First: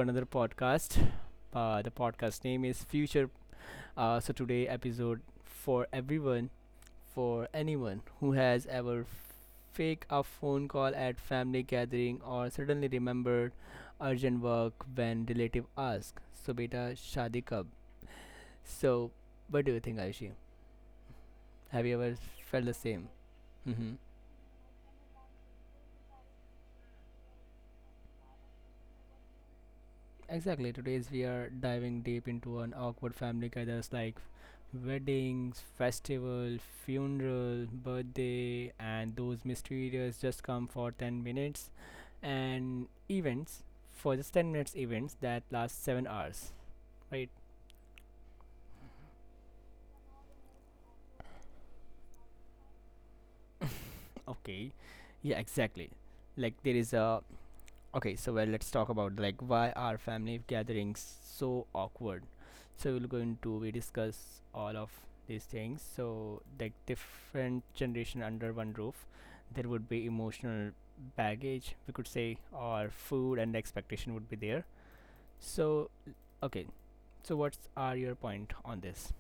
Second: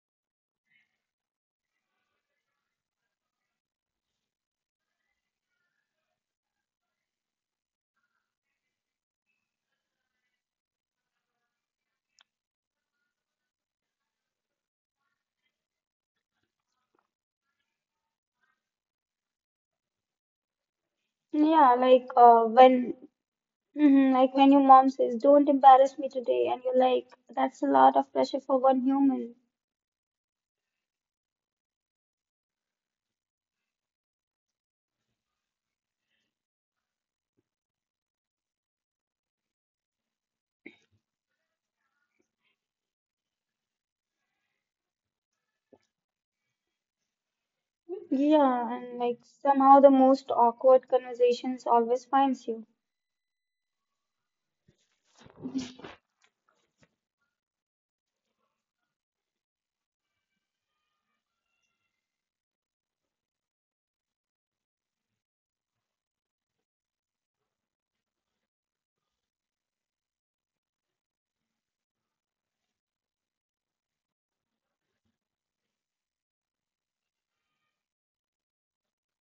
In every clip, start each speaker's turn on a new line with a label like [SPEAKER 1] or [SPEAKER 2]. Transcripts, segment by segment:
[SPEAKER 1] another podcast. The podcast name is Future. So today episode for everyone, for anyone who has ever fake a phone call at family gathering or suddenly remembered urgent work when relative ask. So beta shadi kab. So what do you think, Aishi?
[SPEAKER 2] Yeah,
[SPEAKER 1] Have you
[SPEAKER 2] like
[SPEAKER 1] ever
[SPEAKER 2] uh,
[SPEAKER 1] felt the
[SPEAKER 2] when
[SPEAKER 1] same? Mm-hmm.
[SPEAKER 2] mhm, like when your mom says, "Don't embarrass me today," and you're like, "That's a lot of pressure for one human."
[SPEAKER 1] Exactly. Today's we are diving deep into an awkward family gathers like weddings, festival, funeral, birthday, and those mysterious just come for 10 minutes, and events for just 10 minutes events that last 7 hours, right?
[SPEAKER 2] Yeah, and like somehow the most awkward conversations always finds you.
[SPEAKER 1] Okay, yeah, exactly. Like there is a okay, so well, let's talk about like why are family gatherings so awkward, so we're going to we discuss all of these things, so like different generation under one roof, there would be emotional baggage, we could say, or food and expectation would be there. So okay, so what's are your point on this?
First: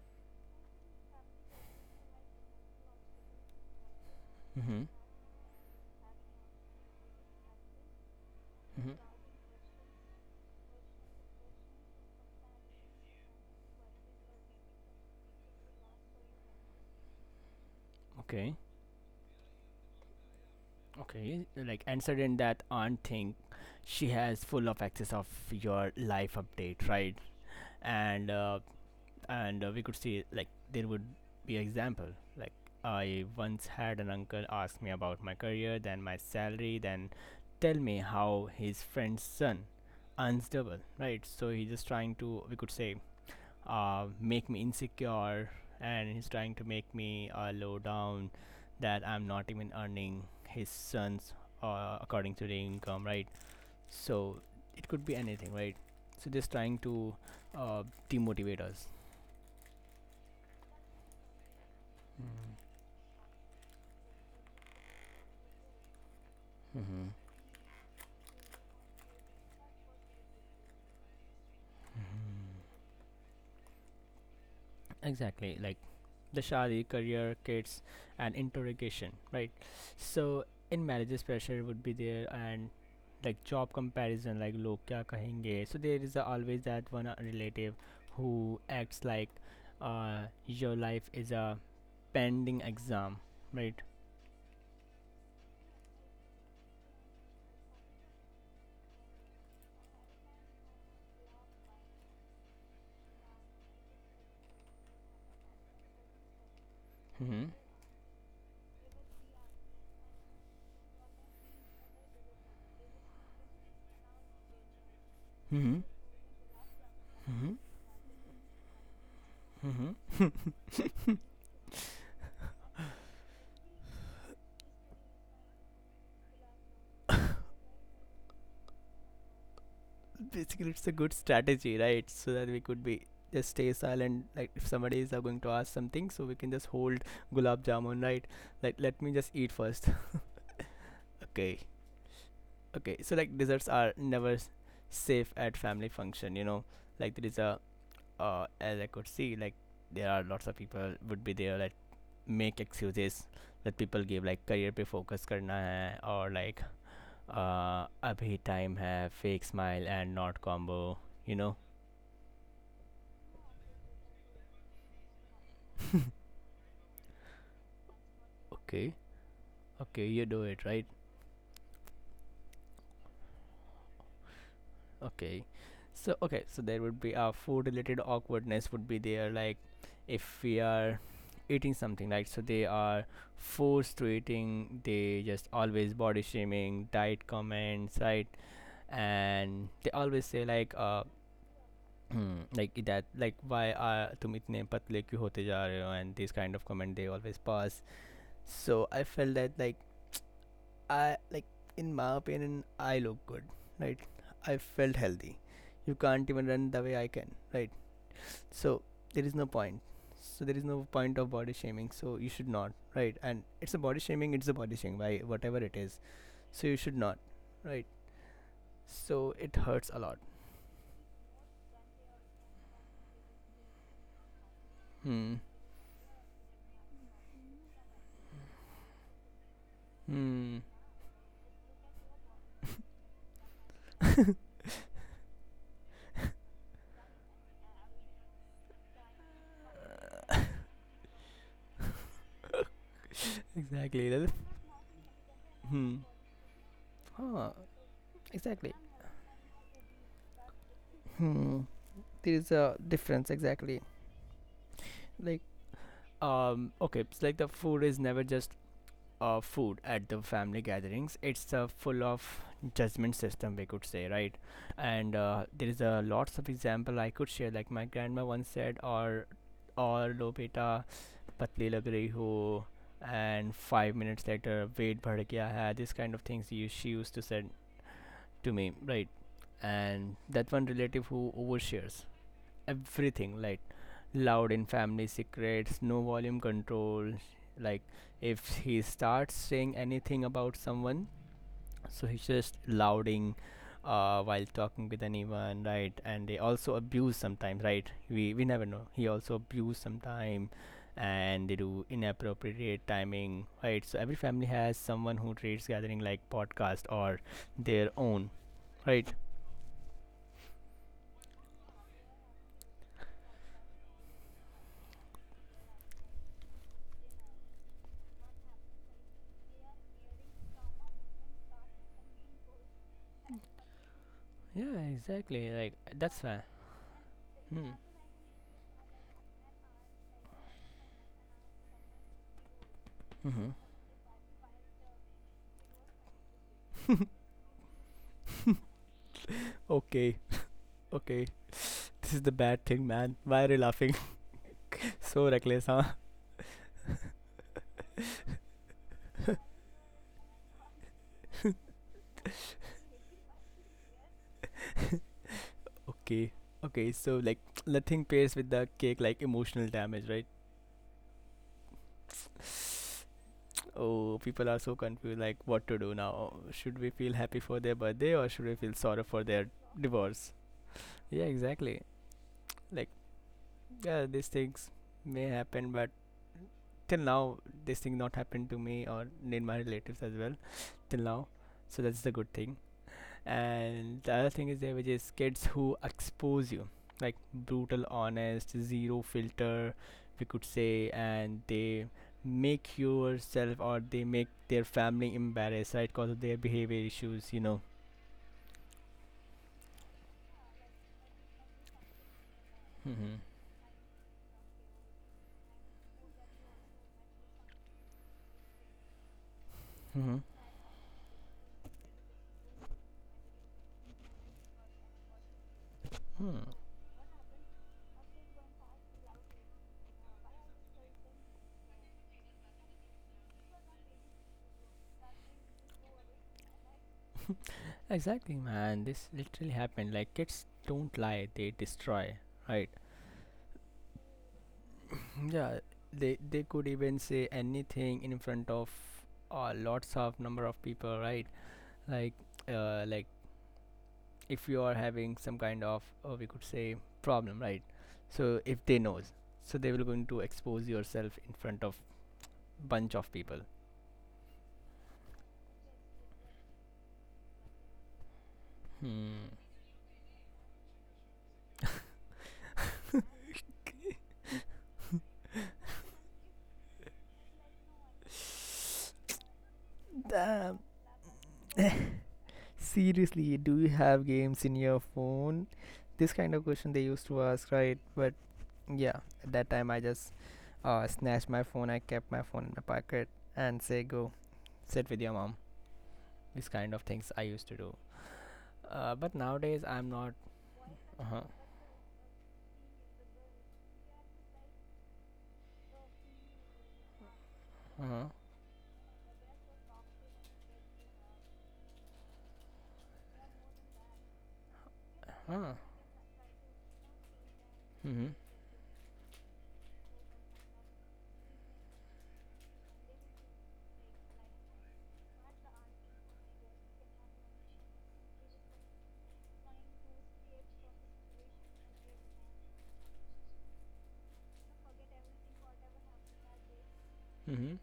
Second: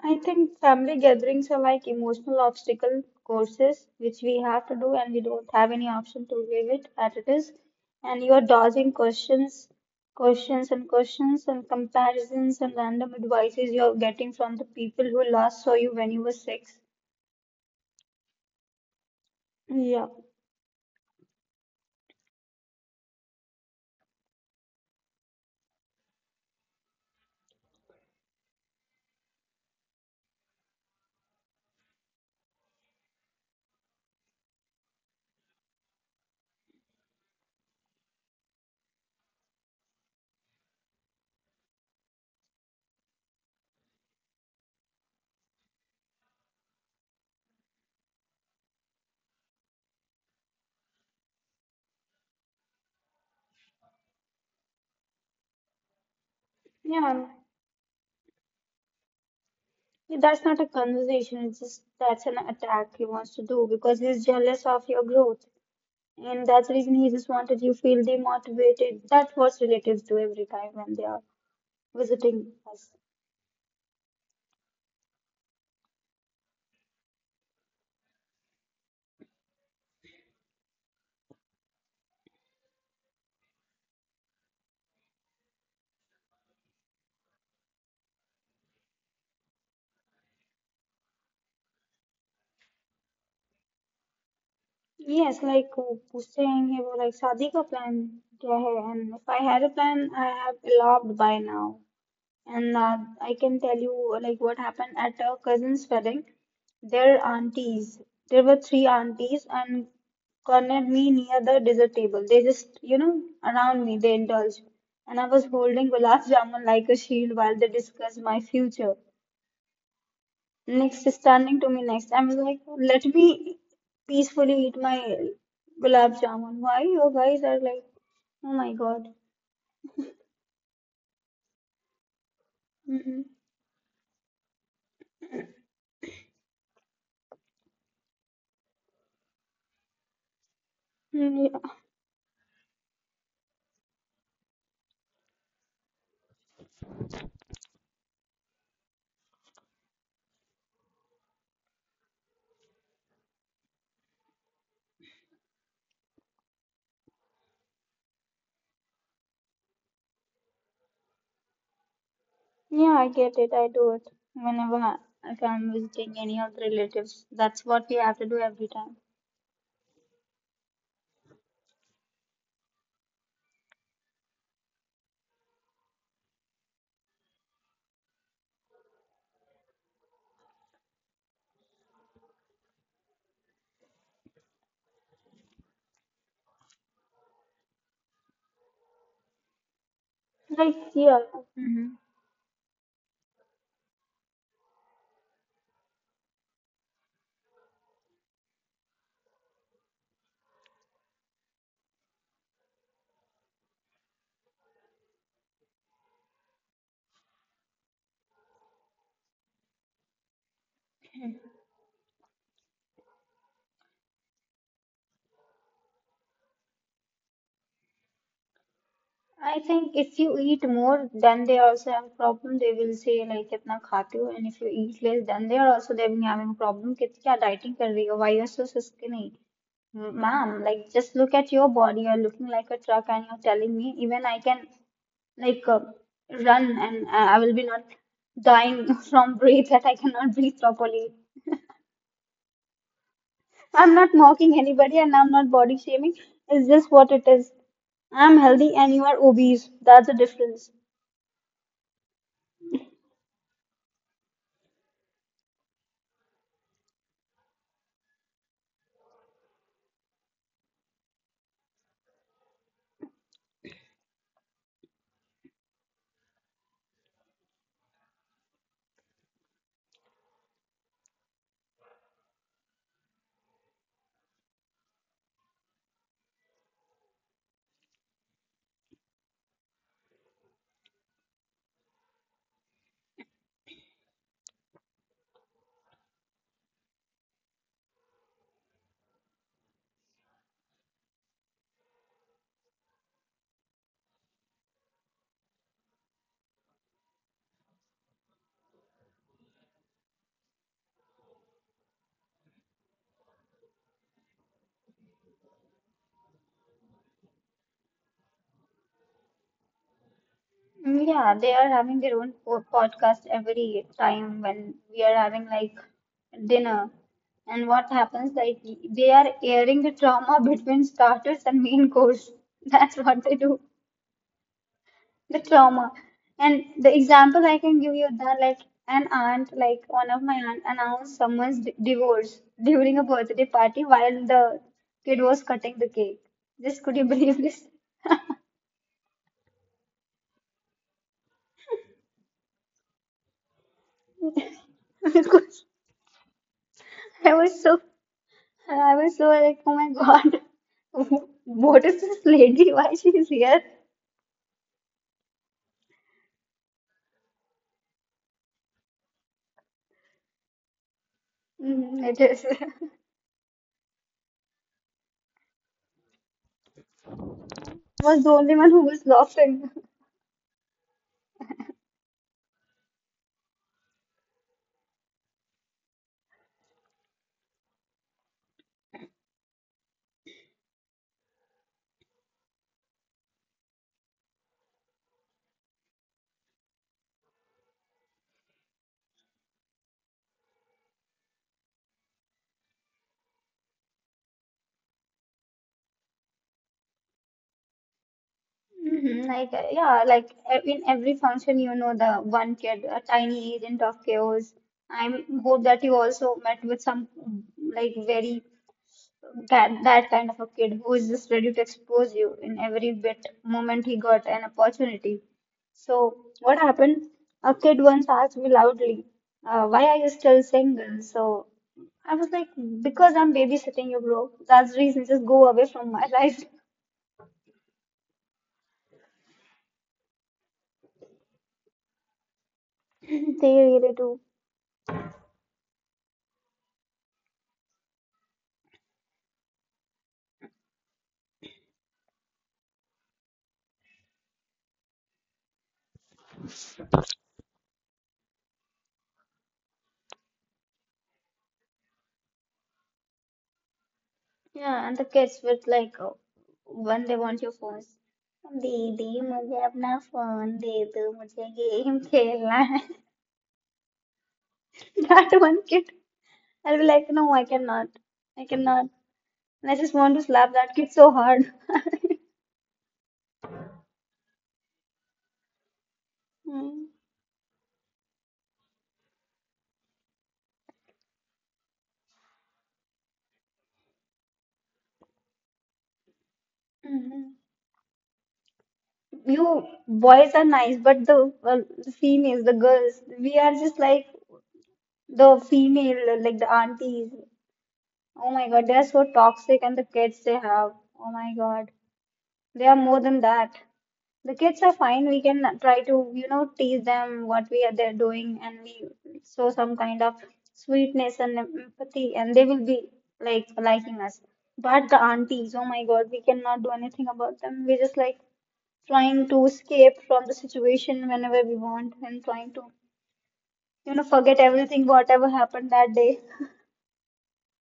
[SPEAKER 2] I think family gatherings are like emotional obstacle courses which we have to
[SPEAKER 1] Mm-hmm.
[SPEAKER 2] do and we don't have any option to leave it as it is. And you are dodging
[SPEAKER 1] Mm-hmm.
[SPEAKER 2] questions, questions and questions and comparisons and random advices you're getting from the people who last saw you when you were six.
[SPEAKER 1] Okay.
[SPEAKER 2] Yeah,
[SPEAKER 1] Okay, like answered in that aunt thing, she has full of access of your life update, right? And uh, and uh, we could see, like there would be an example, like I once had an uncle ask me about my career, then my salary, then tell me how his friend's son earns double, right? So he's just trying to, we could say, make me insecure, and he's trying to make me low down, that I'm not even earning his son's, according to the income, right? So it could be anything, right? So just trying to
[SPEAKER 2] yeah.
[SPEAKER 1] uh, demotivate us.
[SPEAKER 2] That's not a conversation. It's just that's an attack he wants to do because he's jealous of your growth, and that's the reason
[SPEAKER 1] Mm-hmm.
[SPEAKER 2] he just wanted you feel demotivated. That's what relatives do every time when they are visiting us.
[SPEAKER 1] Exactly, like the shadi career kids and interrogation, right? So in marriages pressure would be there, and like job comparison, like log kya kahenge, so there is always that one relative who acts like your life is a pending exam, right?
[SPEAKER 2] Yes, like who's saying he was like, "Shadi ka plan kya hai?" And if I had a plan, I have eloped by now. And I can tell you like what happened at a cousin's wedding. Their
[SPEAKER 1] Mm-hmm.
[SPEAKER 2] aunties, there were three aunties and cornered me near the dessert table. They just, you know, around me, they indulged. And I was
[SPEAKER 1] Mm-hmm.
[SPEAKER 2] holding gulab jamun like a shield
[SPEAKER 1] Mm-hmm.
[SPEAKER 2] while they discussed my future. Next, standing to me next, I was like, let me peacefully eat my gulab jamun. Why you guys are like, oh my God.
[SPEAKER 1] Basically, it's a good strategy, right? So that we could be just stay silent, like if somebody is going to ask something, so we can just hold gulab jamun, right? Like let me just eat first. Okay.
[SPEAKER 2] Mm-mm.
[SPEAKER 1] Okay, so like desserts are never safe at family function. Like there is a as I could see, like there are lots of people would be there, like make excuses that people give, like career पे focus करना है, or like अभी time है, fake smile and not combo you know
[SPEAKER 2] Yeah, I get it. I do it whenever I- if I'm visiting any of the relatives. That's what we have to do every
[SPEAKER 1] okay.
[SPEAKER 2] time.
[SPEAKER 1] Okay, you do it, right? Okay. So okay, so there would be a food related awkwardness would be there, like if we are eating something, right? So they are forced to eating, they just always body shaming, diet comments, right? And they always say like
[SPEAKER 2] Like here, hmm.
[SPEAKER 1] like that, like why are तुम इतने पतले क्यों होते जा रहे हो and these kind of comment they always pass, so I felt that, like I like, in my opinion, I look good, right? I felt healthy. You can't even run the way I can, right? So there is no point. So there is no point of body shaming. So you should not, right? And it's a body shaming. It's a body shaming by whatever it is. So you should not, right? So it
[SPEAKER 2] I
[SPEAKER 1] hurts a
[SPEAKER 2] think
[SPEAKER 1] lot.
[SPEAKER 2] if you eat more, then they also have a problem. They will say like इतना खाते हो, and if you eat less,
[SPEAKER 1] Hmm.
[SPEAKER 2] then they are also they will having a problem. कि क्या dieting कर रही हो? Why you're so skinny? Ma'am,
[SPEAKER 1] Hmm.
[SPEAKER 2] like just look at your body. You're looking like a truck, and you're telling me even I can like uh, run, and I will be not dying from breath that I cannot breathe properly. I'm
[SPEAKER 1] Exactly.
[SPEAKER 2] not
[SPEAKER 1] That's
[SPEAKER 2] mocking anybody and I'm not body
[SPEAKER 1] hmm.
[SPEAKER 2] shaming. It's just what it
[SPEAKER 1] Huh.
[SPEAKER 2] is. I'm
[SPEAKER 1] Exactly.
[SPEAKER 2] healthy and you are obese. That's the difference.
[SPEAKER 1] Hmm. There is a difference. Exactly. Like okay, it's like the food is never just food at the family gatherings, it's full of judgment system, we could say, right? And there is a lots of example I could share, like my grandma once said, or lopeta patli lag rahi ho, and 5 minutes later weight bhad gaya hai, this kind of things you she used to said to me, right? And that one relative who overshares everything, like loud in family secrets, no volume control, like if he starts saying anything about someone, so he's just louding while talking with anyone, right? And they also abuse sometimes, right? We never know, he also abuse sometime, and they do inappropriate timing, right? So every family has someone who treats gathering like podcast or their own, right?
[SPEAKER 2] Mm, yeah, they are having their own podcast every time when we are having like dinner. And what happens, like they are airing the trauma between starters and main course. That's what they do.
[SPEAKER 1] Yeah,
[SPEAKER 2] The
[SPEAKER 1] exactly, like
[SPEAKER 2] trauma.
[SPEAKER 1] that's fair.
[SPEAKER 2] And the example I
[SPEAKER 1] Hmm.
[SPEAKER 2] can give you that like an aunt, like one of my aunt announced someone's divorce during a
[SPEAKER 1] Mm-hmm.
[SPEAKER 2] birthday party while the kid was cutting the cake. Just could you believe this?
[SPEAKER 1] Okay. Okay, this is the bad thing, man. Why are you laughing? So reckless,
[SPEAKER 2] Because
[SPEAKER 1] huh?
[SPEAKER 2] I was so, I was so like, oh my God, what is this lady? Why she is here?
[SPEAKER 1] Okay, okay, so like nothing pairs with the cake like emotional damage, right?
[SPEAKER 2] Mm, it is. I
[SPEAKER 1] Oh, people are so confused like what to do now. Should we feel happy for their birthday, or
[SPEAKER 2] was the
[SPEAKER 1] should we
[SPEAKER 2] only
[SPEAKER 1] feel
[SPEAKER 2] one who
[SPEAKER 1] sorry
[SPEAKER 2] was
[SPEAKER 1] for their
[SPEAKER 2] laughing.
[SPEAKER 1] divorce? Yeah, exactly. Like, yeah, these things may happen, but till now, this thing not happened to me or in my relatives as well. Till now, so that's the good thing. And the other thing is there, which is kids who expose you, like brutal honest zero filter, we could say, and they make yourself or they make their family embarrassed, right, because of their behavior issues.
[SPEAKER 2] Mhm. Yeah, like in every function, you know, the one kid, a
[SPEAKER 1] Hmm.
[SPEAKER 2] tiny agent of chaos. I hope that you also met with some like very that
[SPEAKER 1] Hmm.
[SPEAKER 2] kind of a kid who is just ready to expose you in every bit moment he got an opportunity. So
[SPEAKER 1] Hmm.
[SPEAKER 2] what happened? A kid once asked me loudly, "Why are you still single?" So I was like, "Because I'm babysitting you, bro. That's the reason. Just go away from my life."
[SPEAKER 1] Exactly, man, this literally happened. Like kids don't lie, they destroy, right?
[SPEAKER 2] They really do.
[SPEAKER 1] Yeah, they could even say anything in front of lots of number of people, right? Like like if you are having some kind of we could say problem, right? So if they knows, so they will going to expose yourself in front of bunch of people.
[SPEAKER 2] Yeah, and the kids with when they want your phones. दीदी
[SPEAKER 1] Hmm.
[SPEAKER 2] मुझे अपना phone दे दो मुझे game खेलना है. That one kid, I'll be like no, I cannot, and I just want to slap
[SPEAKER 1] Damn.
[SPEAKER 2] that kid so hard.
[SPEAKER 1] Seriously, do you have games in your phone? This kind of question they
[SPEAKER 2] Mm-hmm.
[SPEAKER 1] used to ask, right? But yeah, at that time I just snatched my phone, I kept my phone in my pocket and say go sit with your mom. This kind of things I used to do, but nowadays
[SPEAKER 2] You
[SPEAKER 1] I'm not.
[SPEAKER 2] boys are nice but
[SPEAKER 1] Uh-huh.
[SPEAKER 2] the well, the females the girls, we are just like the female, like the aunties,
[SPEAKER 1] Uh-huh.
[SPEAKER 2] oh my God, they are so toxic, and the kids they have, oh my God, they are more than that. The kids are fine. We can
[SPEAKER 1] Huh.
[SPEAKER 2] try to, you know, tease them what we are there
[SPEAKER 1] Mhm.
[SPEAKER 2] doing, and we show some kind of sweetness and empathy, and they will be like liking us. But the aunties, oh my God, we cannot do anything about them. We're just like trying to escape from the situation whenever we want, and trying to, you know, forget everything, whatever happened that day.
[SPEAKER 1] Mhm.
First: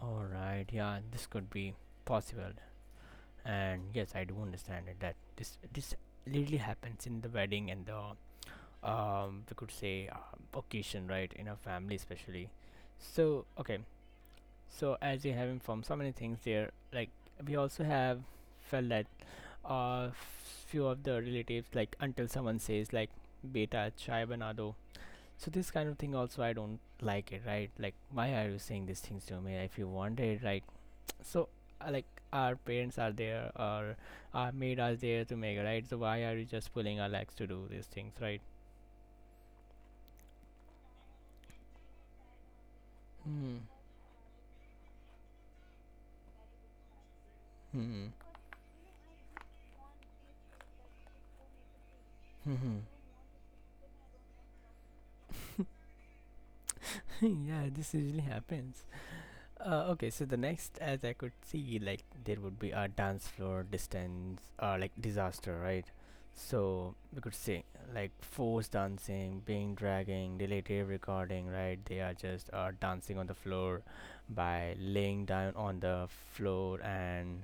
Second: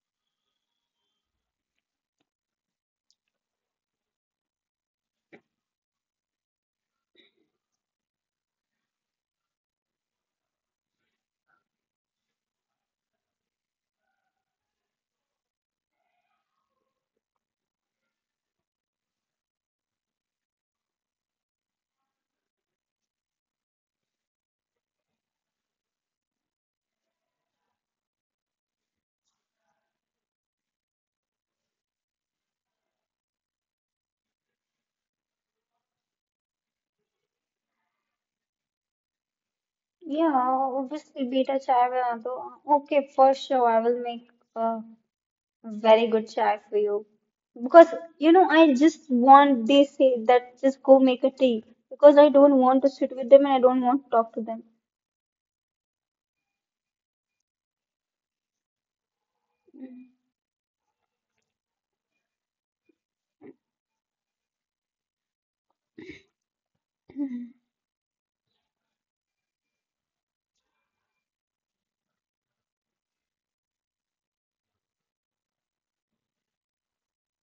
[SPEAKER 1] All right. Yeah, this could be possible. And yes, I do understand it, that this literally happens in the wedding and the we could say occasion, right? In a family, especially. So okay. So as you have informed, so many things there. Like we also have felt that uh few of the relatives, like until someone says like beta chai bana do. So this kind of thing also I don't like it, right? Like why are you saying these things to me, if you want it, right? So like our parents are there, or our made us there to make it, right? So why are you just pulling our legs to do these things, right?
[SPEAKER 2] Yeah, obviously, beta chai. Okay, for
[SPEAKER 1] Hmm.
[SPEAKER 2] sure, I will make. Uh, Very good chai for you. Because,
[SPEAKER 1] Hmm.
[SPEAKER 2] you know, I just want, they say that just go make a tea. Because I don't
[SPEAKER 1] Hmm.
[SPEAKER 2] want to sit with them and I don't want to talk to them.
[SPEAKER 1] Yeah, this usually happens. Okay, so the next, as I could see, like there would be a dance floor distance, like disaster, right? So we could say like forced dancing, being dragging, relative recording, right? They are just dancing on the floor by laying down on the floor and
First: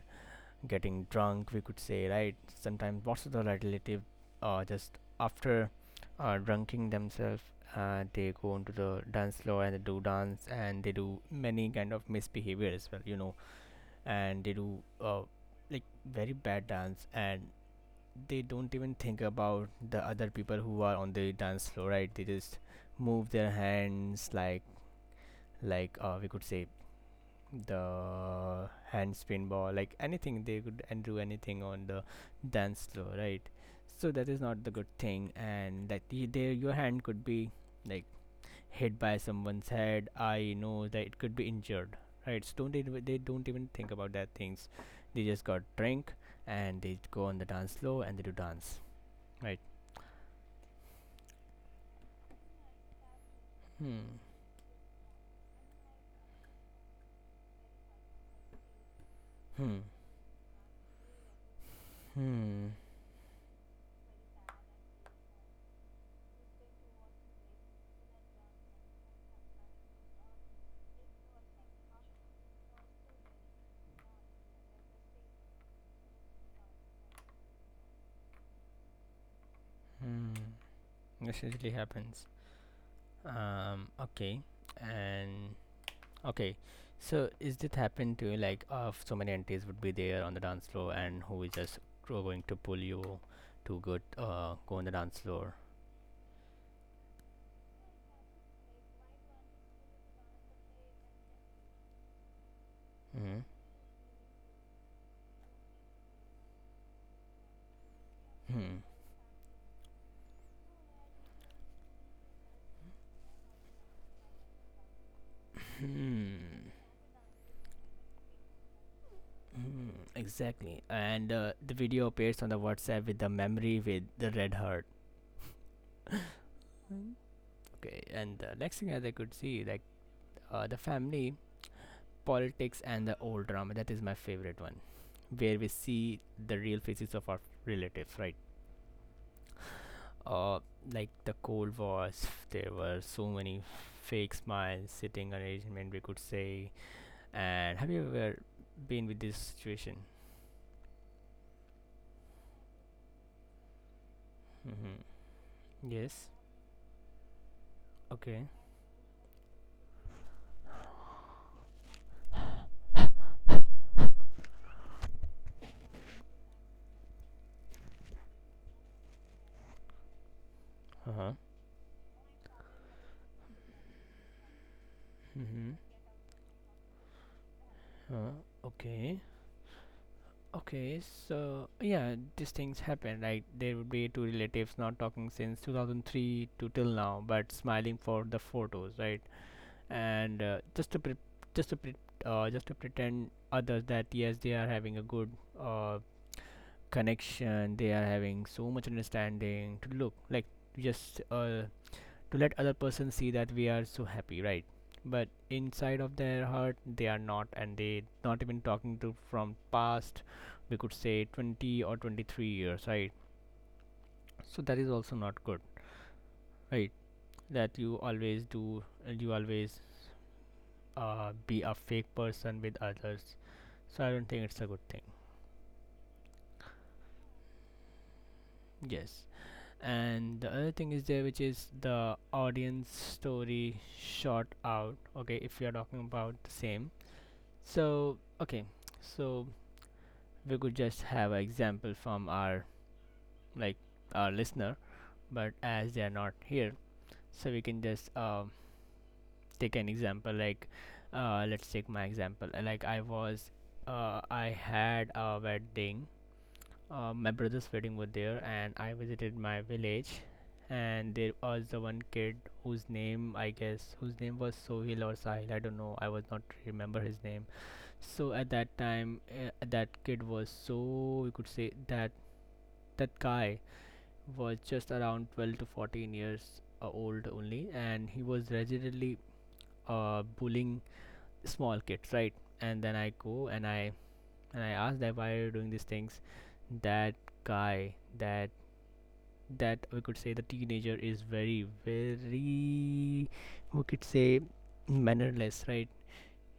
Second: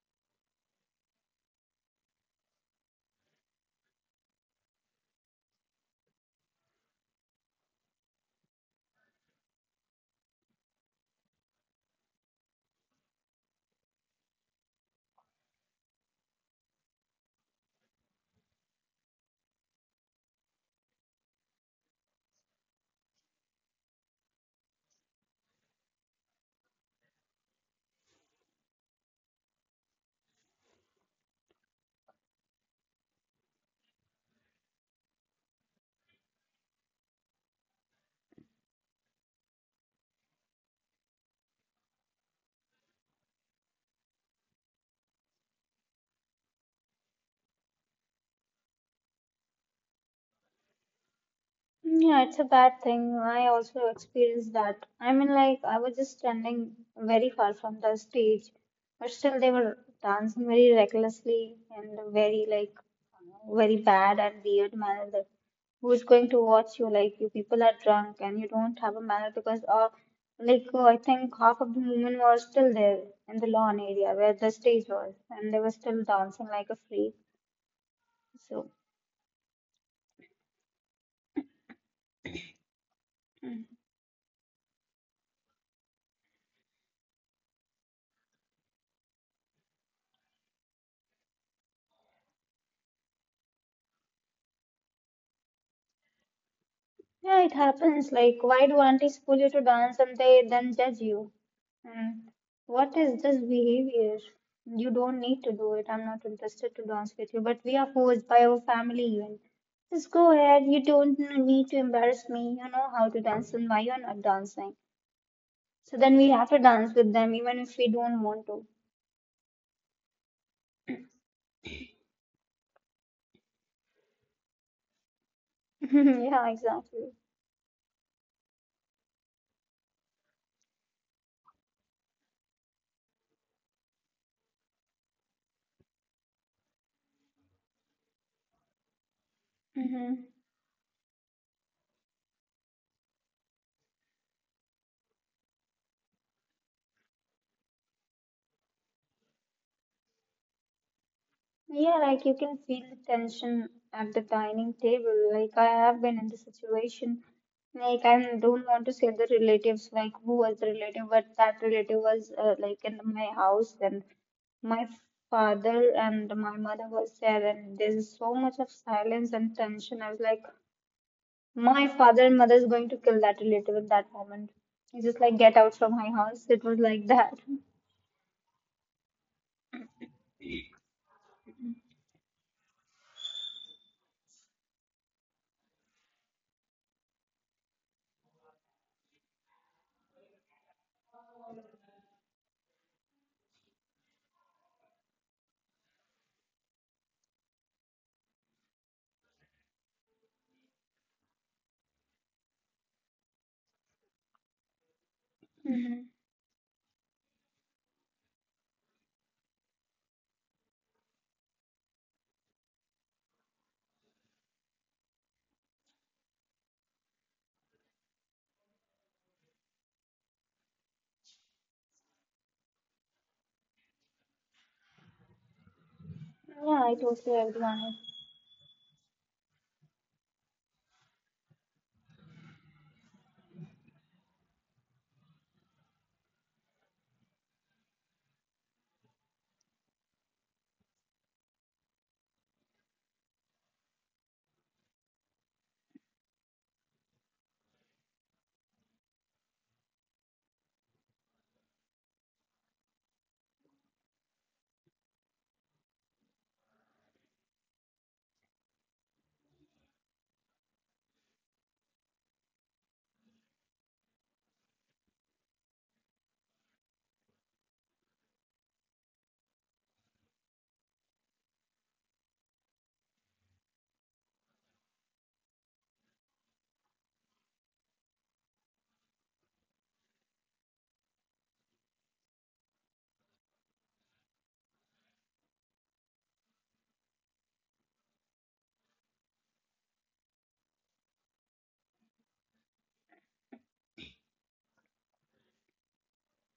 [SPEAKER 1] getting drunk, we could say, right? Sometimes most of the relative just after drinking themselves, they go into the dance floor, and they do dance, and they do many kind of misbehavior as well. And they do like very bad dance, and they don't even think about the other people who are on the dance floor, right? They just move their hands like we could say the hand spin ball, like anything they could, and do anything on the dance floor, right? So that is not the good thing, and that there your hand could be like hit by someone's head. I know that it could be injured, right? So don't even, they don't even think about that things. They just got drink and they go on the dance floor and they do dance, right?
[SPEAKER 2] Yeah, it's a bad thing. I also
[SPEAKER 1] Hmm.
[SPEAKER 2] experienced that. I mean, like, I was just standing very far from the stage, but still they were
[SPEAKER 1] Hmm.
[SPEAKER 2] dancing very recklessly and very, like, very bad and weird manner that who's going to watch you? Like, you people are drunk and you don't have a manner because, I think half of the women were still there in the lawn area where the stage was, and they were still dancing like a freak. So.
[SPEAKER 1] Hmm. This usually happens. Okay. And okay, so is this happened to you, like so many aunties would be there on the dance floor, and who is just going to pull you to go on the dance floor?
[SPEAKER 2] Yeah, it happens. Like, why do aunties pull you to dance and they then judge you? Mm. What is this
[SPEAKER 1] Hmm.
[SPEAKER 2] behavior? You don't need to do it. I'm not interested to dance with you. But we are forced by our
[SPEAKER 1] Hmm.
[SPEAKER 2] family even. Just go ahead. You don't need to embarrass me. You know how to dance and why you're not dancing. So then we have to
[SPEAKER 1] Hmm.
[SPEAKER 2] dance with them even if we don't want to.
[SPEAKER 1] Hmm. Exactly. And the video appears on the WhatsApp with the memory with the red heart.
[SPEAKER 2] Yeah, exactly.
[SPEAKER 1] Mm. Okay, and the next thing as I could see, like the family politics and the old drama. That is my favorite one, where we see the real faces of our relatives, right?
[SPEAKER 2] Mm-hmm.
[SPEAKER 1] uh, like the cold wars. There were so many fake smiles sitting arrangement, we could say, and have you ever been with this situation?
[SPEAKER 2] Yeah, like you can feel the tension at the dining
[SPEAKER 1] Mm-hmm.
[SPEAKER 2] table. Like I have been in
[SPEAKER 1] Yes.
[SPEAKER 2] the situation. Like I
[SPEAKER 1] Okay.
[SPEAKER 2] don't want to say the relatives, like who was the relative, but that relative was like in my house, and my father and my mother was there, and there's so much of silence and tension. I was like,
[SPEAKER 1] Uh-huh.
[SPEAKER 2] my father and mother is going to kill that relative in that moment. It's just like get
[SPEAKER 1] Mm-hmm.
[SPEAKER 2] out from my house. It was like that.
[SPEAKER 1] Huh. Okay, okay, so yeah, these things happen. Like there would be two relatives not talking since 2003 to till now, but smiling for the photos, right? And just to pre- just to pretend others that yes they are having a good uh, connection, they are having so much understanding to look like just to let other person see that we are so happy, right? But inside
[SPEAKER 2] Mm-hmm.
[SPEAKER 1] of their heart they are not, and they not even talking to from past, we could say 20 or 23 years, right? So that is also not good, right? That you always do, you always be a fake person with others. So I don't think it's a good thing.
[SPEAKER 2] Yeah, I totally agree on
[SPEAKER 1] Yes. And the other thing is there, which is the audience story short out. Okay, if we are talking about the same, so okay, so we could just have an example from our, like, our listener, but as they are not here, so we can just take an example like, let's take my example. Like I was, I had a wedding. My brother's wedding was there and I visited my village, and there was the one kid whose name, I guess, whose name was Sohil or Sahil, I don't know, I was not remember his name. So at that time, that kid was so, we could say that, that guy was just around 12 to 14 years old only, and he was resolutely bullying small kids, right? And then I go and I asked that why are you doing these things, that guy, that, we could say, the teenager is very, very, we could say, mannerless, right?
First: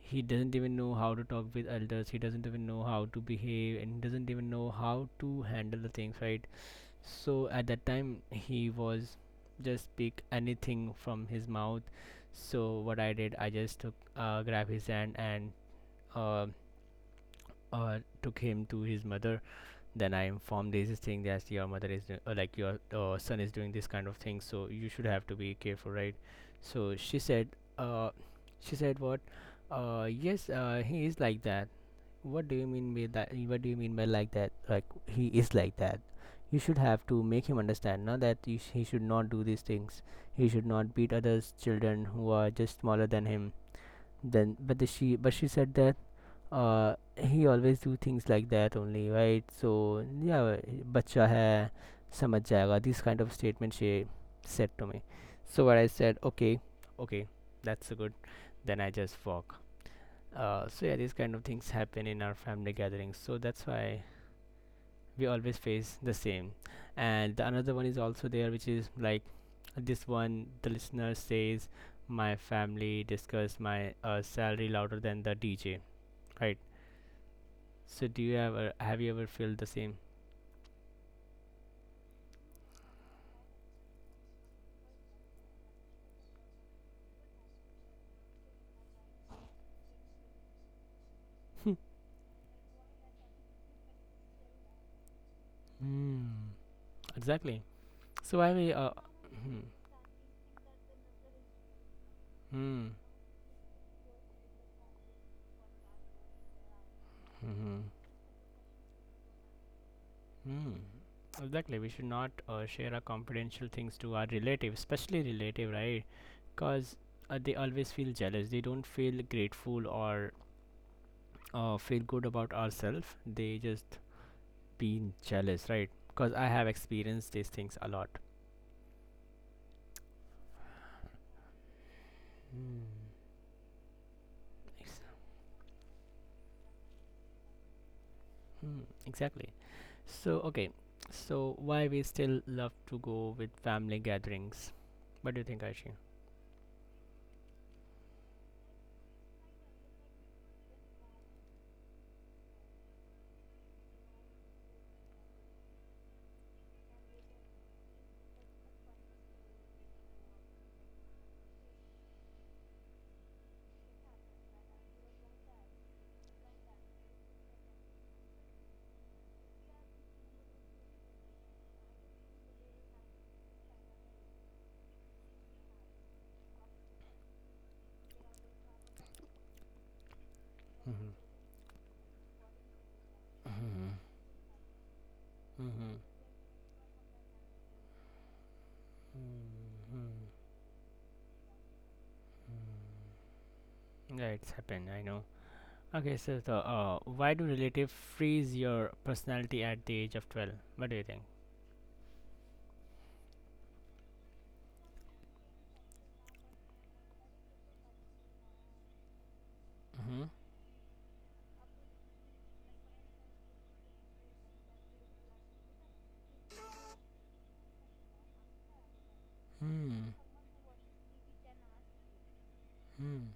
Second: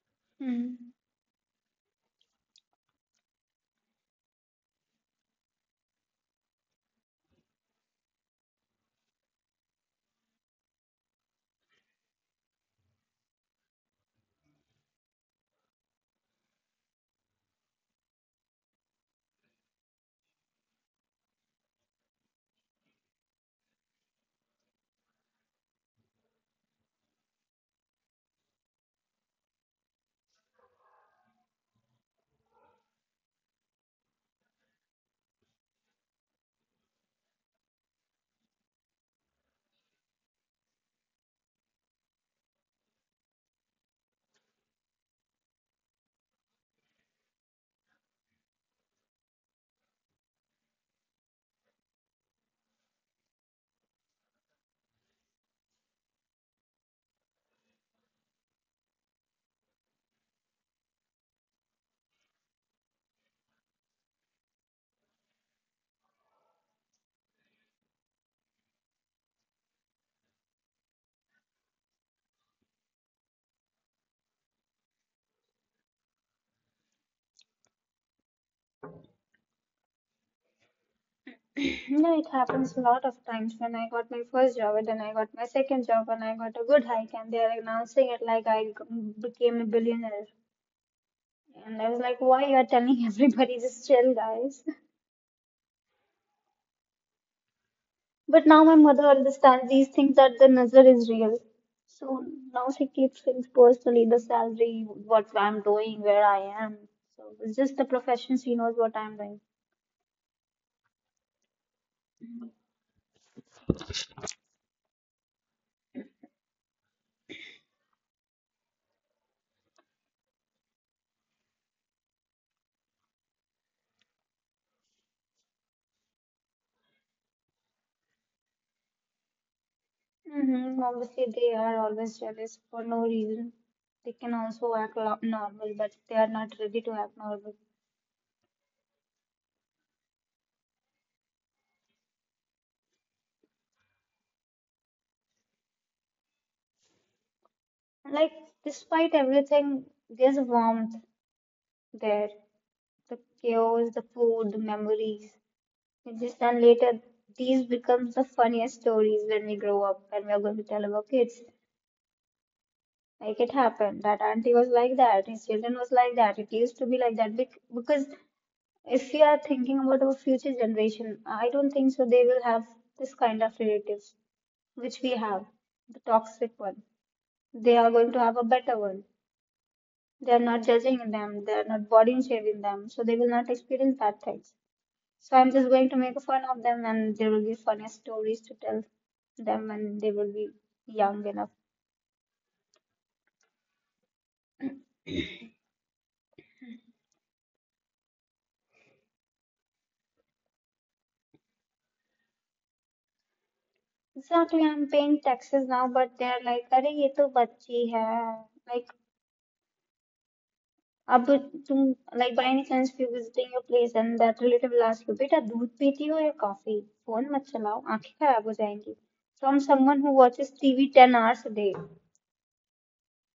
[SPEAKER 1] He
[SPEAKER 2] it.
[SPEAKER 1] doesn't even
[SPEAKER 2] Mm-hmm.
[SPEAKER 1] know how to talk with elders, he doesn't even know how to behave, and doesn't even know how to handle the things, right? So at that time, he was just speak anything from his mouth. So what I did, I just took, grab his hand and uh, took him to his mother. Then I inform Daisy saying that your mother is like your son is doing this kind of thing, so you should have to be careful, right? So uh, she said what? Yes, he is like that. What do you mean by that? What do you mean by like that? Like he is like that. You should have to make him understand now that he should not do these things. He should not beat others' children who are just smaller than him. Then, but she said that, he always do things like that only, right? So yeah, bacha hai, samajh jayega. This kind of statement she said to me. So what I said, okay, okay, that's good. Then I just walk. So yeah, these kind of things happen in our family gatherings. So that's why we always face the same. And the another one is also there, which is like this one. The listener says, "My family discuss my salary louder than the DJ." Right, so do you ever, have you ever felt the same?
[SPEAKER 2] No, it happens a lot of times. When I got my first job, and then I got my second job, and I got a good hike, and they are announcing it like I became a billionaire. And I was like, why you are telling everybody, just chill, guys?
[SPEAKER 1] Hmm. Exactly. So
[SPEAKER 2] But
[SPEAKER 1] I
[SPEAKER 2] now my
[SPEAKER 1] will.
[SPEAKER 2] mother
[SPEAKER 1] Hmm.
[SPEAKER 2] understands these things that the nazar is real. So now she
[SPEAKER 1] Hmm.
[SPEAKER 2] keeps things personally, the salary, what I'm doing, where I am. So it's just
[SPEAKER 1] Hmm.
[SPEAKER 2] the profession. She knows what I'm doing.
[SPEAKER 1] Hmm. Exactly. We should not share our confidential things to our relative, especially relative, right? Because they always feel jealous. They don't feel grateful or feel good about ourselves. They just being jealous, right? Because I have experienced these things a lot.
[SPEAKER 2] Mm-hmm. Obviously, they are always jealous for
[SPEAKER 1] Hmm.
[SPEAKER 2] no reason. They can also act normal, but they are not ready to act normal.
[SPEAKER 1] Hmm, exactly. So, okay. So, why we still love to go with family gatherings? What do you think, Aishi?
[SPEAKER 2] Like, despite everything, there's warmth there. The chaos, the food, the memories. It's just then later, these become the funniest stories when we grow up and we are going to tell our kids. Like it happened. That auntie was like that. His children was like that. It used to be like that. Because if we are thinking about our future generation, I don't think so they will have this kind of relatives which we have, the toxic one. They are going to have a better one. They are not judging them. They are not body shaming them. So they will not
[SPEAKER 1] Mm-hmm.
[SPEAKER 2] experience that things. So I'm just going
[SPEAKER 1] Mm-hmm.
[SPEAKER 2] to make fun of them and there will be funny stories to tell them when they will be young enough.
[SPEAKER 1] Yeah, it's happened. I know. Okay, so the, why do relative freeze your personality at the age of 12? What do you think?
[SPEAKER 2] Exactly I am paying taxes now but they are like अरे ये तो बच्ची है. Like
[SPEAKER 1] Mm-hmm.
[SPEAKER 2] अब तुम. Like by any chance you visiting your place and that relative will ask you बेटा दूध पीती हो या कॉफी. फोन मत चलाओ आंखें खराब हो जाएंगी from someone who
[SPEAKER 1] Hmm.
[SPEAKER 2] Watches TV 10 hours a day.
[SPEAKER 1] Hmm.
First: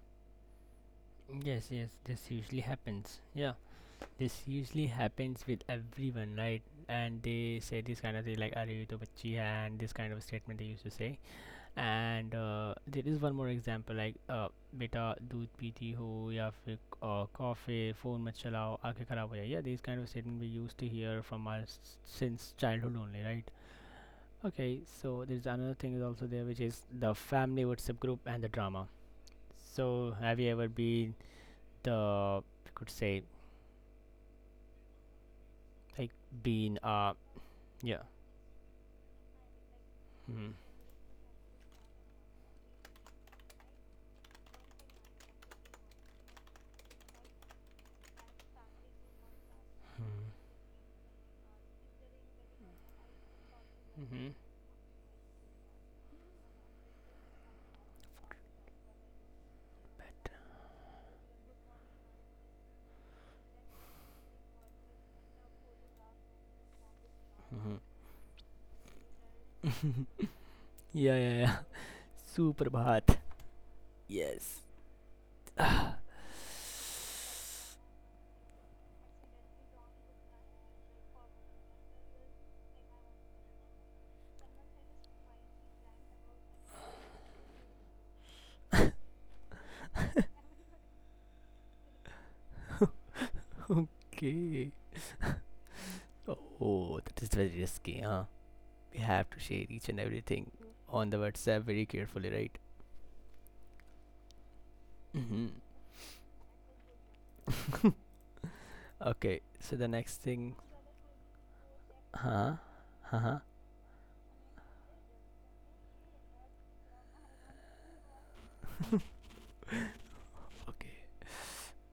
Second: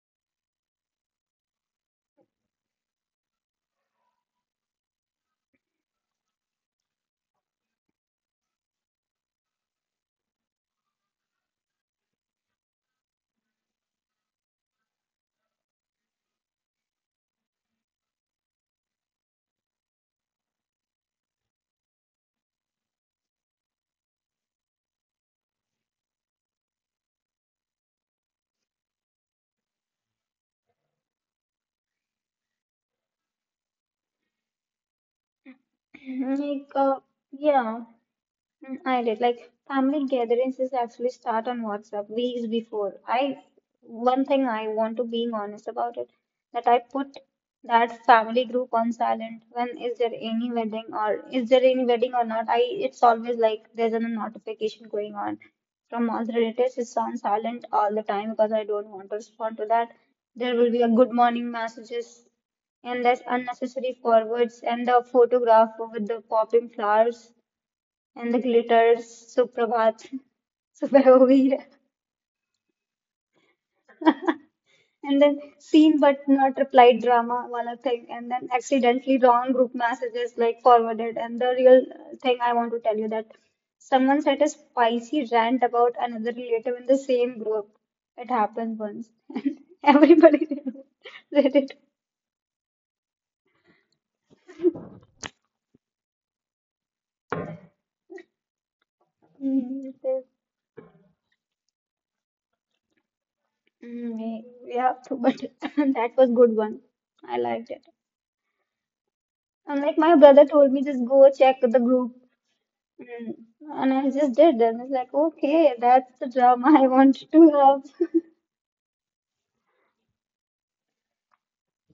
[SPEAKER 1] Yes, yes. This usually happens. Yeah, this usually happens with everyone, right? And they say this kind of thing like "Are you to bachchi hai?" and this kind of statement they used to say. And there is one more example like, beta dood piti ho ya fir coffee phone mat chalao aankhein kharab ho jaye. Yeah, these kind of statement we used to hear from us since childhood only, right? Okay, so there's another thing is also there, which is the family WhatsApp group and the drama. So have you ever been the, you could say, like,
[SPEAKER 2] like
[SPEAKER 1] been
[SPEAKER 2] yeah.
[SPEAKER 1] yeah.
[SPEAKER 2] Mm, I did. Like family
[SPEAKER 1] Mm-hmm.
[SPEAKER 2] gatherings is actually start on WhatsApp weeks before. I one thing I want to being honest about it, that I put that family group on silent. When is there any wedding or is there any wedding or not? I it's always like there's a
[SPEAKER 1] Mm-hmm.
[SPEAKER 2] notification going on from all the relatives. It's on silent all the time because I don't want to respond to that. There will be a good morning messages and there's unnecessary forwards and the photograph with the popping flowers
[SPEAKER 1] Mm.
[SPEAKER 2] and the glitters, Suprabhat, सुबह
[SPEAKER 1] Yeah,
[SPEAKER 2] हो
[SPEAKER 1] yeah,
[SPEAKER 2] गई
[SPEAKER 1] yeah.
[SPEAKER 2] है.
[SPEAKER 1] Superbhat. Yes.
[SPEAKER 2] And then seen but not replied drama wala thing, and then accidentally wrong group messages like forwarded, and the real thing I want to tell you that someone said a spicy rant about another relative in the same group. It happened once. Everybody did it.
[SPEAKER 1] Okay. Oh, that is very risky, huh? We have to share each
[SPEAKER 2] Mm,
[SPEAKER 1] and
[SPEAKER 2] so,
[SPEAKER 1] everything on the WhatsApp very carefully, right?
[SPEAKER 2] yeah, but
[SPEAKER 1] Mm-hmm.
[SPEAKER 2] that was good one. I liked it.
[SPEAKER 1] Okay, so
[SPEAKER 2] And
[SPEAKER 1] the
[SPEAKER 2] like my
[SPEAKER 1] next
[SPEAKER 2] brother
[SPEAKER 1] thing.
[SPEAKER 2] told me, just go check the group.
[SPEAKER 1] Huh?
[SPEAKER 2] Mm.
[SPEAKER 1] Huh?
[SPEAKER 2] And I just did, and it's like, okay, that's the drama I want to have.
[SPEAKER 1] Okay.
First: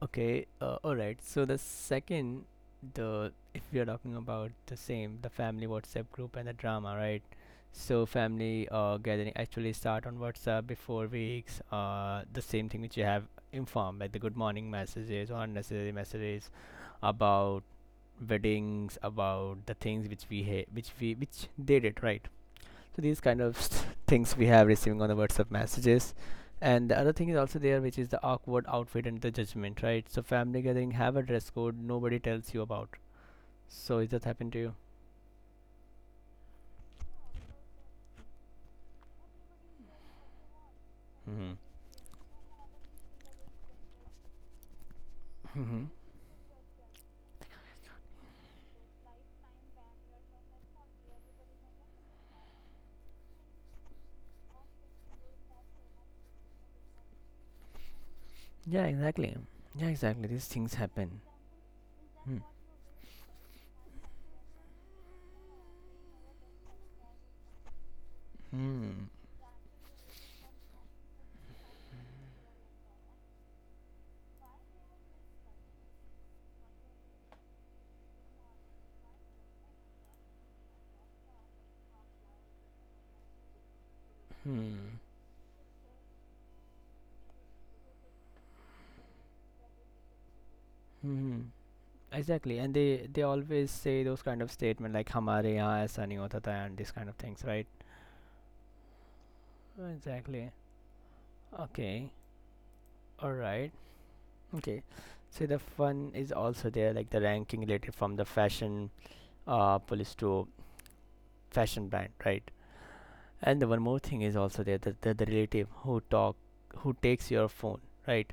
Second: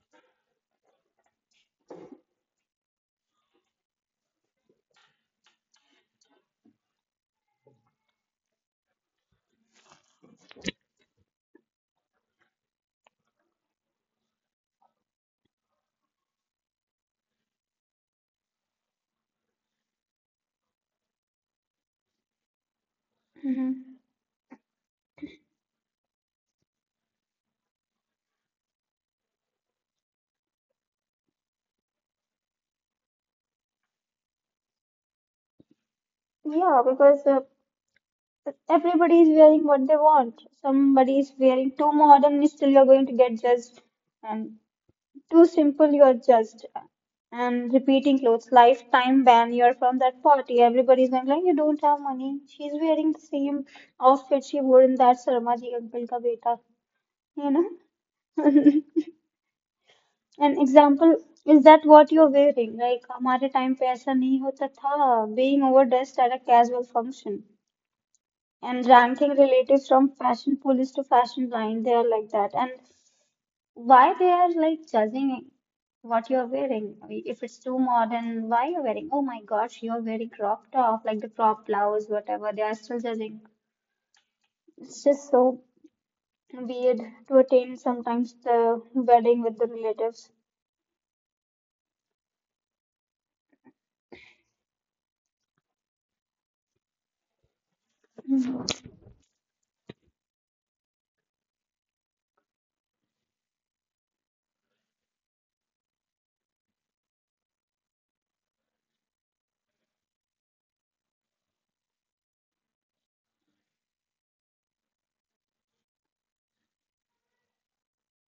[SPEAKER 1] Okay, all right. So the second, the if we are talking about the same, the family WhatsApp group and the drama, right? So family gathering actually start on WhatsApp before weeks. The same thing which you have informed, like the good morning messages or unnecessary messages about weddings, about the things which we ha- which we which they did, right? So these kind of
[SPEAKER 2] Hmm.
[SPEAKER 1] things we have receiving on the WhatsApp messages. And the other thing is also there, which is the awkward outfit and the judgment, right? So family gathering have a dress code nobody tells you about. So is that happened to you?
[SPEAKER 2] Yeah, because everybody is wearing what they want. Somebody is
[SPEAKER 1] Mm-hmm.
[SPEAKER 2] wearing too modern, and still you're going to get judged, and too
[SPEAKER 1] Mm-hmm.
[SPEAKER 2] simple, you're judged. And repeating clothes, lifetime ban, you're from that party. Everybody's going like, you don't have money. She's wearing the same outfit she wore in that Sarmaji Uncle Ka Beta, you know?
[SPEAKER 1] Yeah, exactly. Yeah, exactly. These
[SPEAKER 2] An
[SPEAKER 1] things
[SPEAKER 2] example
[SPEAKER 1] happen.
[SPEAKER 2] is that what you're
[SPEAKER 1] Hmm.
[SPEAKER 2] wearing? Like हमारे time पे ऐसा नहीं होता था. Being overdressed at a casual function and
[SPEAKER 1] Hmm.
[SPEAKER 2] ranking relatives from fashion police to fashion blind, they are like that. And why they are like judging what you're wearing? I mean, if it's too modern, why you're wearing? Oh my gosh, you're wearing crop top, like the crop blouse, whatever. They are still judging.
[SPEAKER 1] Hmm.
[SPEAKER 2] It's just so weird to attend sometimes the wedding with the relatives.
[SPEAKER 1] Hmm. Exactly, and they always say those kind of statement like "हमारे यहाँ ऐसा नहीं होता था" and these kind of things, right? Exactly. Okay. All right. Okay, so the fun is also there, like the ranking related from the fashion police to fashion brand, right? And the one more thing is also there, that the relative who talk, who takes your phone, right?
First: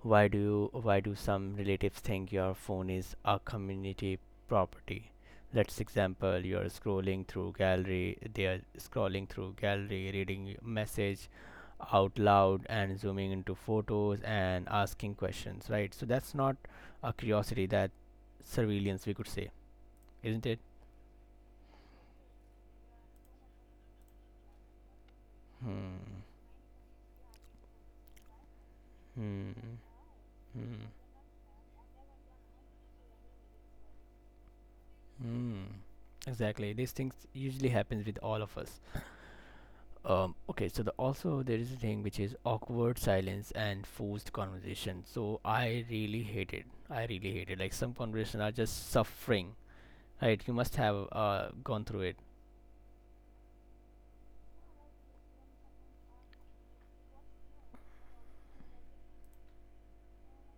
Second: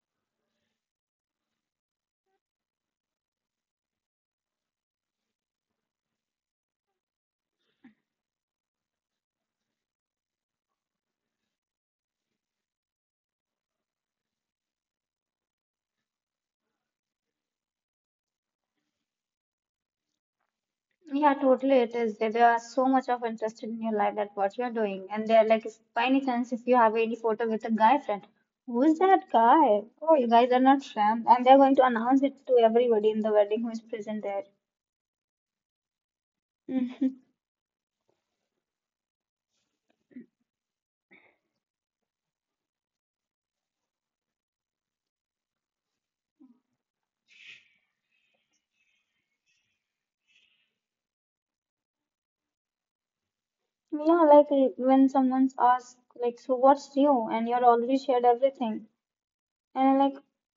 [SPEAKER 1] Why do you, why do some relatives think your phone is a community property? Let's example you are scrolling through gallery, they are scrolling through gallery, reading message out loud and zooming into photos and asking questions, right? So that's not a curiosity, that surveillance we could say, isn't it?
[SPEAKER 2] Yeah, totally. It is. There are so much of interest in your life that what you are doing. And they're like, by any
[SPEAKER 1] Hmm.
[SPEAKER 2] chance, if you have any photo with a guy friend, who is that
[SPEAKER 1] Hmm.
[SPEAKER 2] guy? Oh, you guys are
[SPEAKER 1] Hmm.
[SPEAKER 2] not friends. And they're going to announce it to everybody in the wedding who is present there.
[SPEAKER 1] Hmm. Exactly. These
[SPEAKER 2] Mhm.
[SPEAKER 1] things usually happens with all of us. Okay, so the, also there is a thing which is awkward silence and forced conversation. So I really hate it. I really hate it. Like some conversation are just suffering. Right? You must have gone through it.
[SPEAKER 2] Yeah, like when someone's asked, like, so what's new? And you're already shared everything. And I'm like,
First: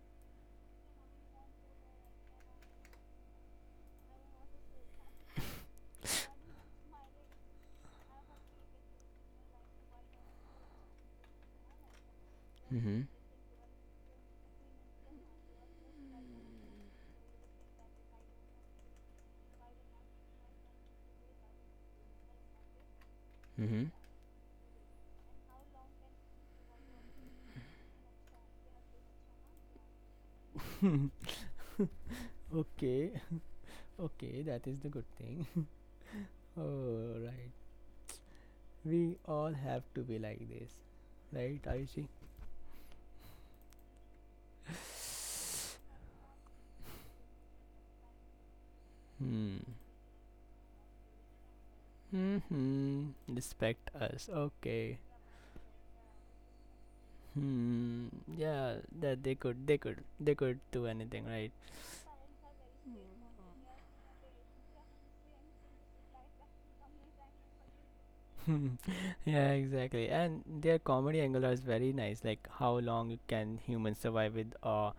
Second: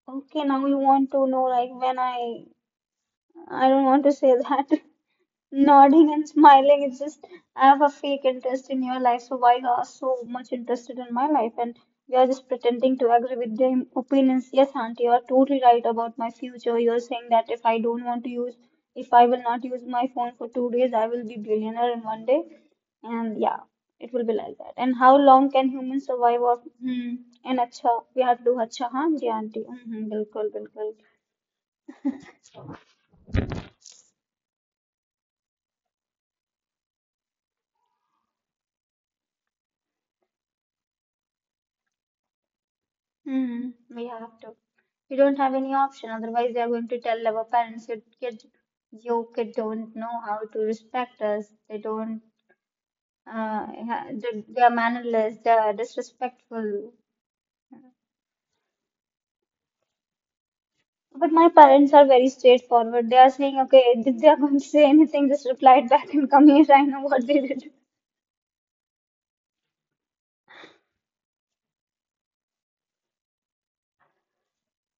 [SPEAKER 2] okay, now you want to know, like, when I don't want to say that. Nodding and smiling, it's just I have a fake interest in your life, so why you are so much interested in my life and you are just pretending
[SPEAKER 1] Mm-hmm.
[SPEAKER 2] to agree with their opinions. Yes, Auntie, you are totally right about my future. You're saying that if I will not use my phone for 2 days, I will be billionaire in one day. And yeah,
[SPEAKER 1] Mm-hmm.
[SPEAKER 2] it will be like that. And how long can humans survive off? Hmm. And acha, we have to do acha, haan ji, auntie. Mm-hmm, bilkul, bilkul.
[SPEAKER 1] Okay. Okay, that is the good thing. Oh right, we all have to be like this, right, Ayushi?
[SPEAKER 2] Hmm, we have to. You don't have any option, otherwise they are going to tell our parents, your kid
[SPEAKER 1] Hmm.
[SPEAKER 2] don't know how to respect us. They don't,
[SPEAKER 1] Hmm. Respect us.
[SPEAKER 2] they are
[SPEAKER 1] Okay.
[SPEAKER 2] mannerless. They are disrespectful.
[SPEAKER 1] Hmm. Yeah, that they could, they could do anything,
[SPEAKER 2] But my
[SPEAKER 1] right?
[SPEAKER 2] parents are very straightforward. They are saying, okay, if they are going to say anything, just reply it back and come here. I know what they did.
[SPEAKER 1] Yeah, exactly. And their comedy angle is very nice. Like how long can humans survive with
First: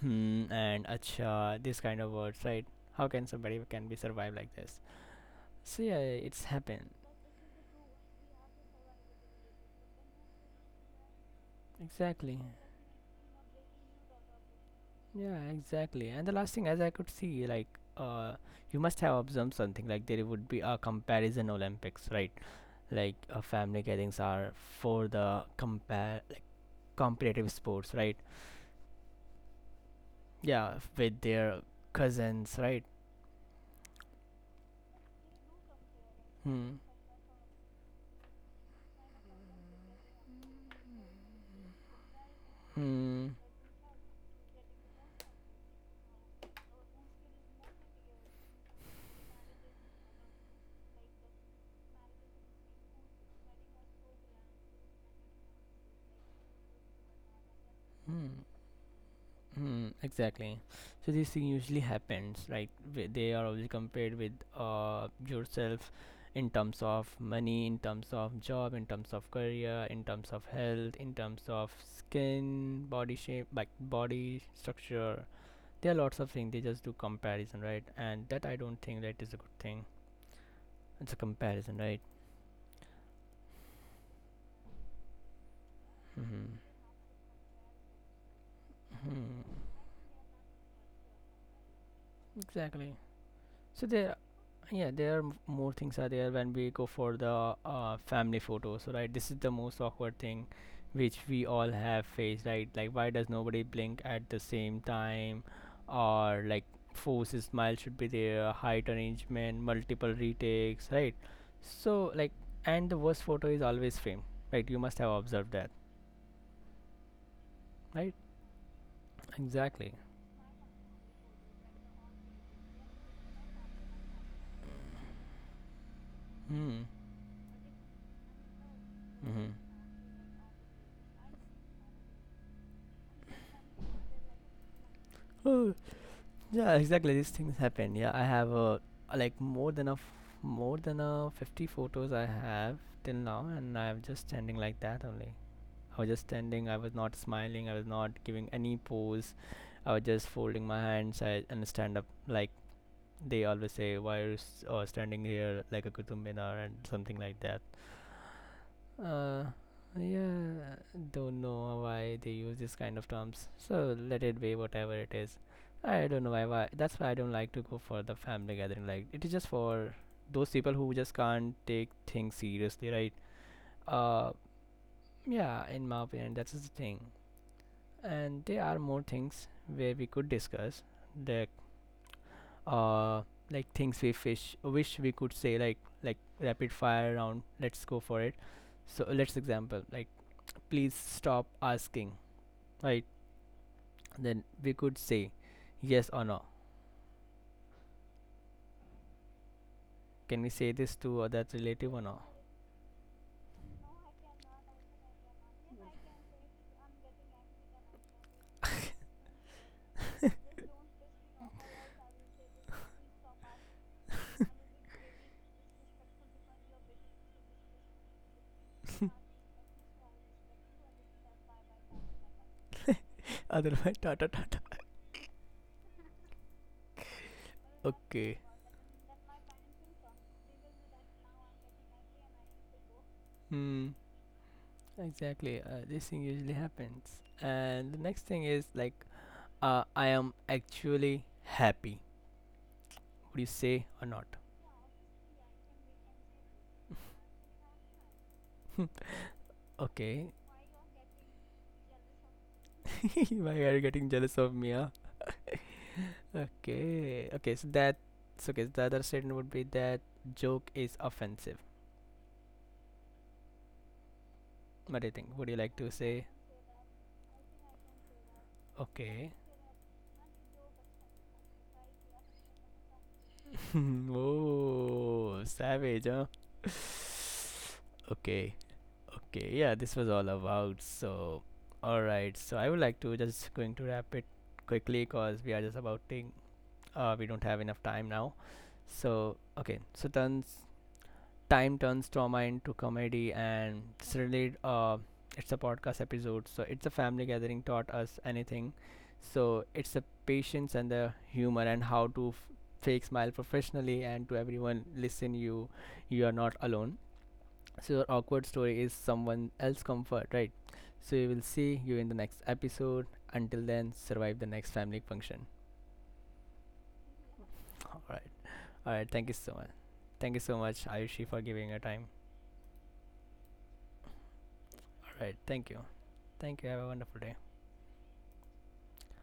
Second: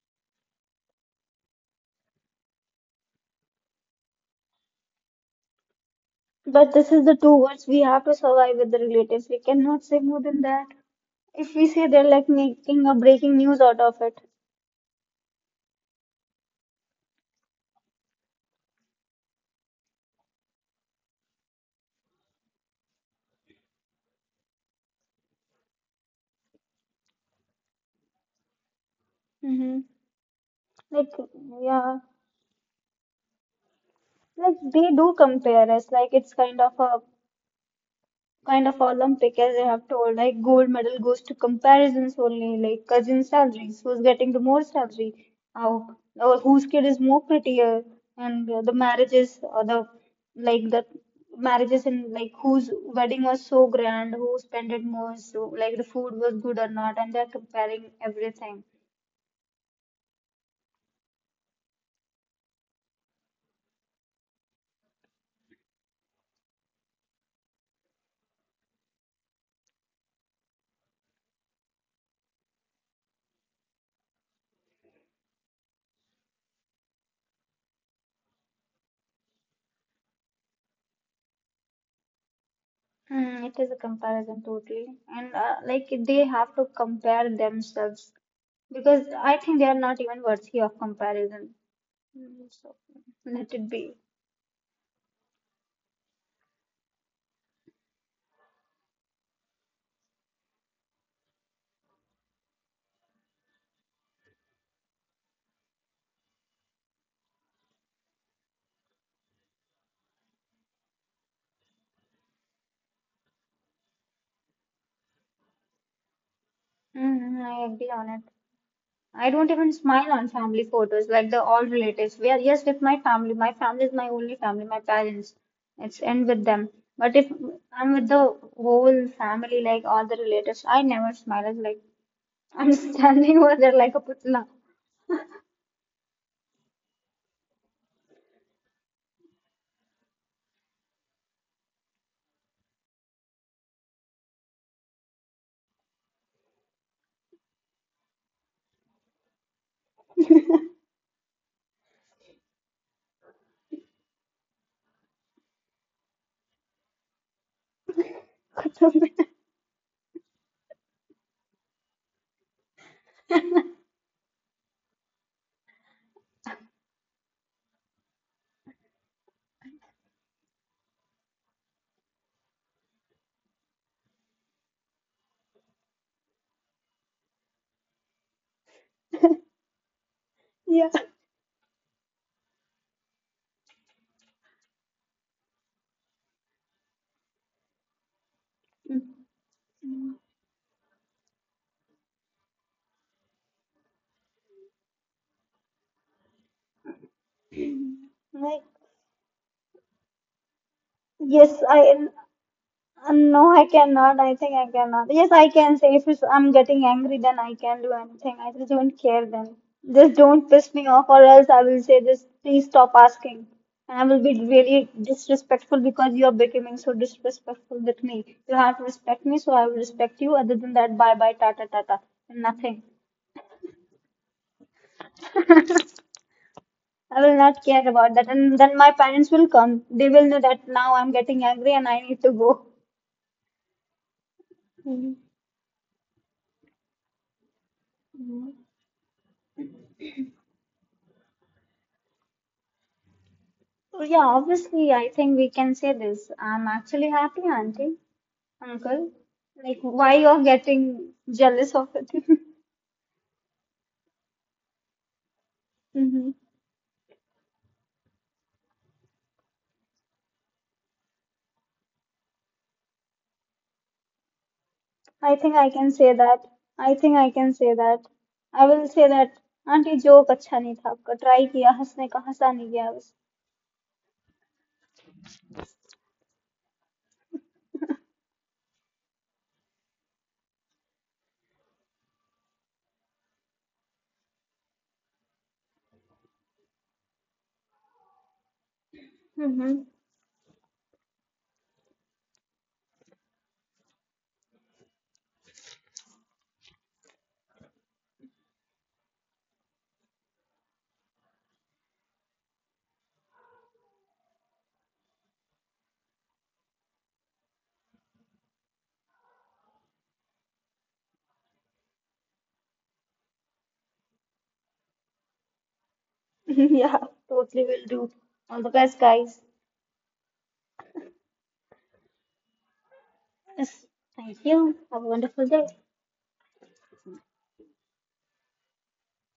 [SPEAKER 1] hmm and acha this kind of words, right? How can somebody can be survive like this? So yeah, it's
[SPEAKER 2] But
[SPEAKER 1] happened.
[SPEAKER 2] this is the two words we have to survive with the relatives. We cannot say more than that. If we say they're like
[SPEAKER 1] Exactly.
[SPEAKER 2] making a breaking news out of it.
[SPEAKER 1] Yeah, exactly. And the last thing, as I could see, like uh, you must have observed something like there would be a comparison Olympics, right? Like family gatherings are for the compare, like, competitive sports, right?
[SPEAKER 2] Mm-hmm.
[SPEAKER 1] Yeah,
[SPEAKER 2] Like,
[SPEAKER 1] with their
[SPEAKER 2] yeah.
[SPEAKER 1] cousins, right?
[SPEAKER 2] Like they do compare us, like it's kind
[SPEAKER 1] Hmm.
[SPEAKER 2] of a kind of Olympic, as I have told. Like gold medal goes to comparisons only, like cousin
[SPEAKER 1] Hmm.
[SPEAKER 2] salaries, who's getting the more salary, how or whose kid is more prettier, and the marriages or the marriages and like whose wedding was so grand, who spent it more, so like the food was good or not, and they're comparing
[SPEAKER 1] Hmm.
[SPEAKER 2] everything.
[SPEAKER 1] Hmm, exactly. So this thing usually happens, right? They are always compared with yourself, in terms of money, in terms of job, in terms of career, in terms of health, in terms of skin, body shape, like body structure. There are lots of things they just do comparison, right? And that I don't think that is a good thing. It's a comparison, right?
[SPEAKER 2] Hmm, it is a comparison totally, and like they
[SPEAKER 1] Mm-hmm.
[SPEAKER 2] have to compare themselves because I
[SPEAKER 1] Mm-hmm.
[SPEAKER 2] think they are not even worthy of comparison. Mm, so
[SPEAKER 1] Exactly.
[SPEAKER 2] let it
[SPEAKER 1] So
[SPEAKER 2] be.
[SPEAKER 1] there, yeah, there are more things are there when we go for the family photos, right? This is the most awkward thing, which we all have faced, right? Like, why does nobody blink at the same time, or like force smile should be there, height arrangement, multiple retakes, right? So like, and the worst photo is always framed, right? You must have observed that,
[SPEAKER 2] Mm, I agree on
[SPEAKER 1] right?
[SPEAKER 2] it. I don't even
[SPEAKER 1] Exactly.
[SPEAKER 2] smile on family photos, like the all relatives. We are yes with my family. My family is my only family, my parents. It's end with them.
[SPEAKER 1] Hmm.
[SPEAKER 2] But if I'm with the whole
[SPEAKER 1] Mm-hmm.
[SPEAKER 2] family, like all the relatives, I never smile. It's like I'm standing over there like a putla.
[SPEAKER 1] Yeah, exactly. These things happen. Yeah, I have like more than a 50 photos I have till now, and I'm just standing like that only. I was just standing. I was not smiling. I was not giving any pose. I was just folding my hands, and stand up like they always say, "Why are you standing here like a kutub minar?" and something like that. Uh, yeah, don't know why they use this kind of terms. So let it be whatever it is. I don't know why. That's why I don't like to go for the family gathering. Like it is just for those people who just can't take things seriously, right? Uh, yeah, in my opinion, that's the thing. And there are more things where we could discuss.
[SPEAKER 2] Yeah.
[SPEAKER 1] Like, uh, like things we fish wish we could say, like rapid fire round. Let's go for it. So
[SPEAKER 2] Mm,
[SPEAKER 1] let's example like, please stop asking, right? Then we could say yes or no,
[SPEAKER 2] like
[SPEAKER 1] can we say this to that
[SPEAKER 2] yes, I.
[SPEAKER 1] relative or no,
[SPEAKER 2] No, I cannot. I think I cannot. Yes, I can say if it's, I'm getting angry, then I can do anything. I just don't care then. Just don't piss me off, or else I will say this, please stop asking. And I will be really disrespectful because you are becoming so disrespectful with me. You have to respect me, so I will respect you. Other than that, bye bye, tata tata, and nothing.
[SPEAKER 1] otherwise tata tata.
[SPEAKER 2] I will not care about that.
[SPEAKER 1] Okay.
[SPEAKER 2] And then my parents will come. They will know that now I'm getting angry and I need to go.
[SPEAKER 1] Hmm. Exactly. This thing usually happens. And the next thing is like, I am actually happy, would you say
[SPEAKER 2] So,
[SPEAKER 1] or
[SPEAKER 2] yeah,
[SPEAKER 1] not?
[SPEAKER 2] obviously, I think we can say this. I'm actually happy, Auntie, Uncle. Like, why
[SPEAKER 1] Okay.
[SPEAKER 2] you're getting jealous of it?
[SPEAKER 1] Why are you getting jealous of me, huh?
[SPEAKER 2] hmm
[SPEAKER 1] Okay, okay, so that's okay. So the other statement would be that joke is offensive. What do you think?
[SPEAKER 2] I
[SPEAKER 1] Would you
[SPEAKER 2] think I
[SPEAKER 1] like to
[SPEAKER 2] can say
[SPEAKER 1] say?
[SPEAKER 2] that. I think I can say that. I will say that.
[SPEAKER 1] Okay.
[SPEAKER 2] Auntie, joke अच्छा नहीं था आपका. Try किया, हंसने का हंसा नहीं गया बस.
[SPEAKER 1] Oh, savage, huh? Okay, okay, yeah, this was all about. So, all right, so I would like to just going to wrap it quickly because we are just about thing. We don't have enough time now. So, okay,
[SPEAKER 2] Mm-hmm.
[SPEAKER 1] so tons time turns trauma into comedy, and it's really, uh, it's a podcast episode. So it's a family gathering taught us anything, so it's the patience and the humor and how to fake smile professionally. And to everyone listen, you are not alone. So your awkward story is someone else comfort, right? So we will see you in the next episode. Until then, survive the next family function.
[SPEAKER 2] Yeah, totally will
[SPEAKER 1] All
[SPEAKER 2] do.
[SPEAKER 1] right.
[SPEAKER 2] All the
[SPEAKER 1] All
[SPEAKER 2] best,
[SPEAKER 1] right, thank you
[SPEAKER 2] guys.
[SPEAKER 1] so much. Thank you so much, Ayushi, for giving your time.
[SPEAKER 2] Yes. Thank you. Have a
[SPEAKER 1] All right,
[SPEAKER 2] wonderful day.
[SPEAKER 1] thank you. Thank you, have a wonderful day.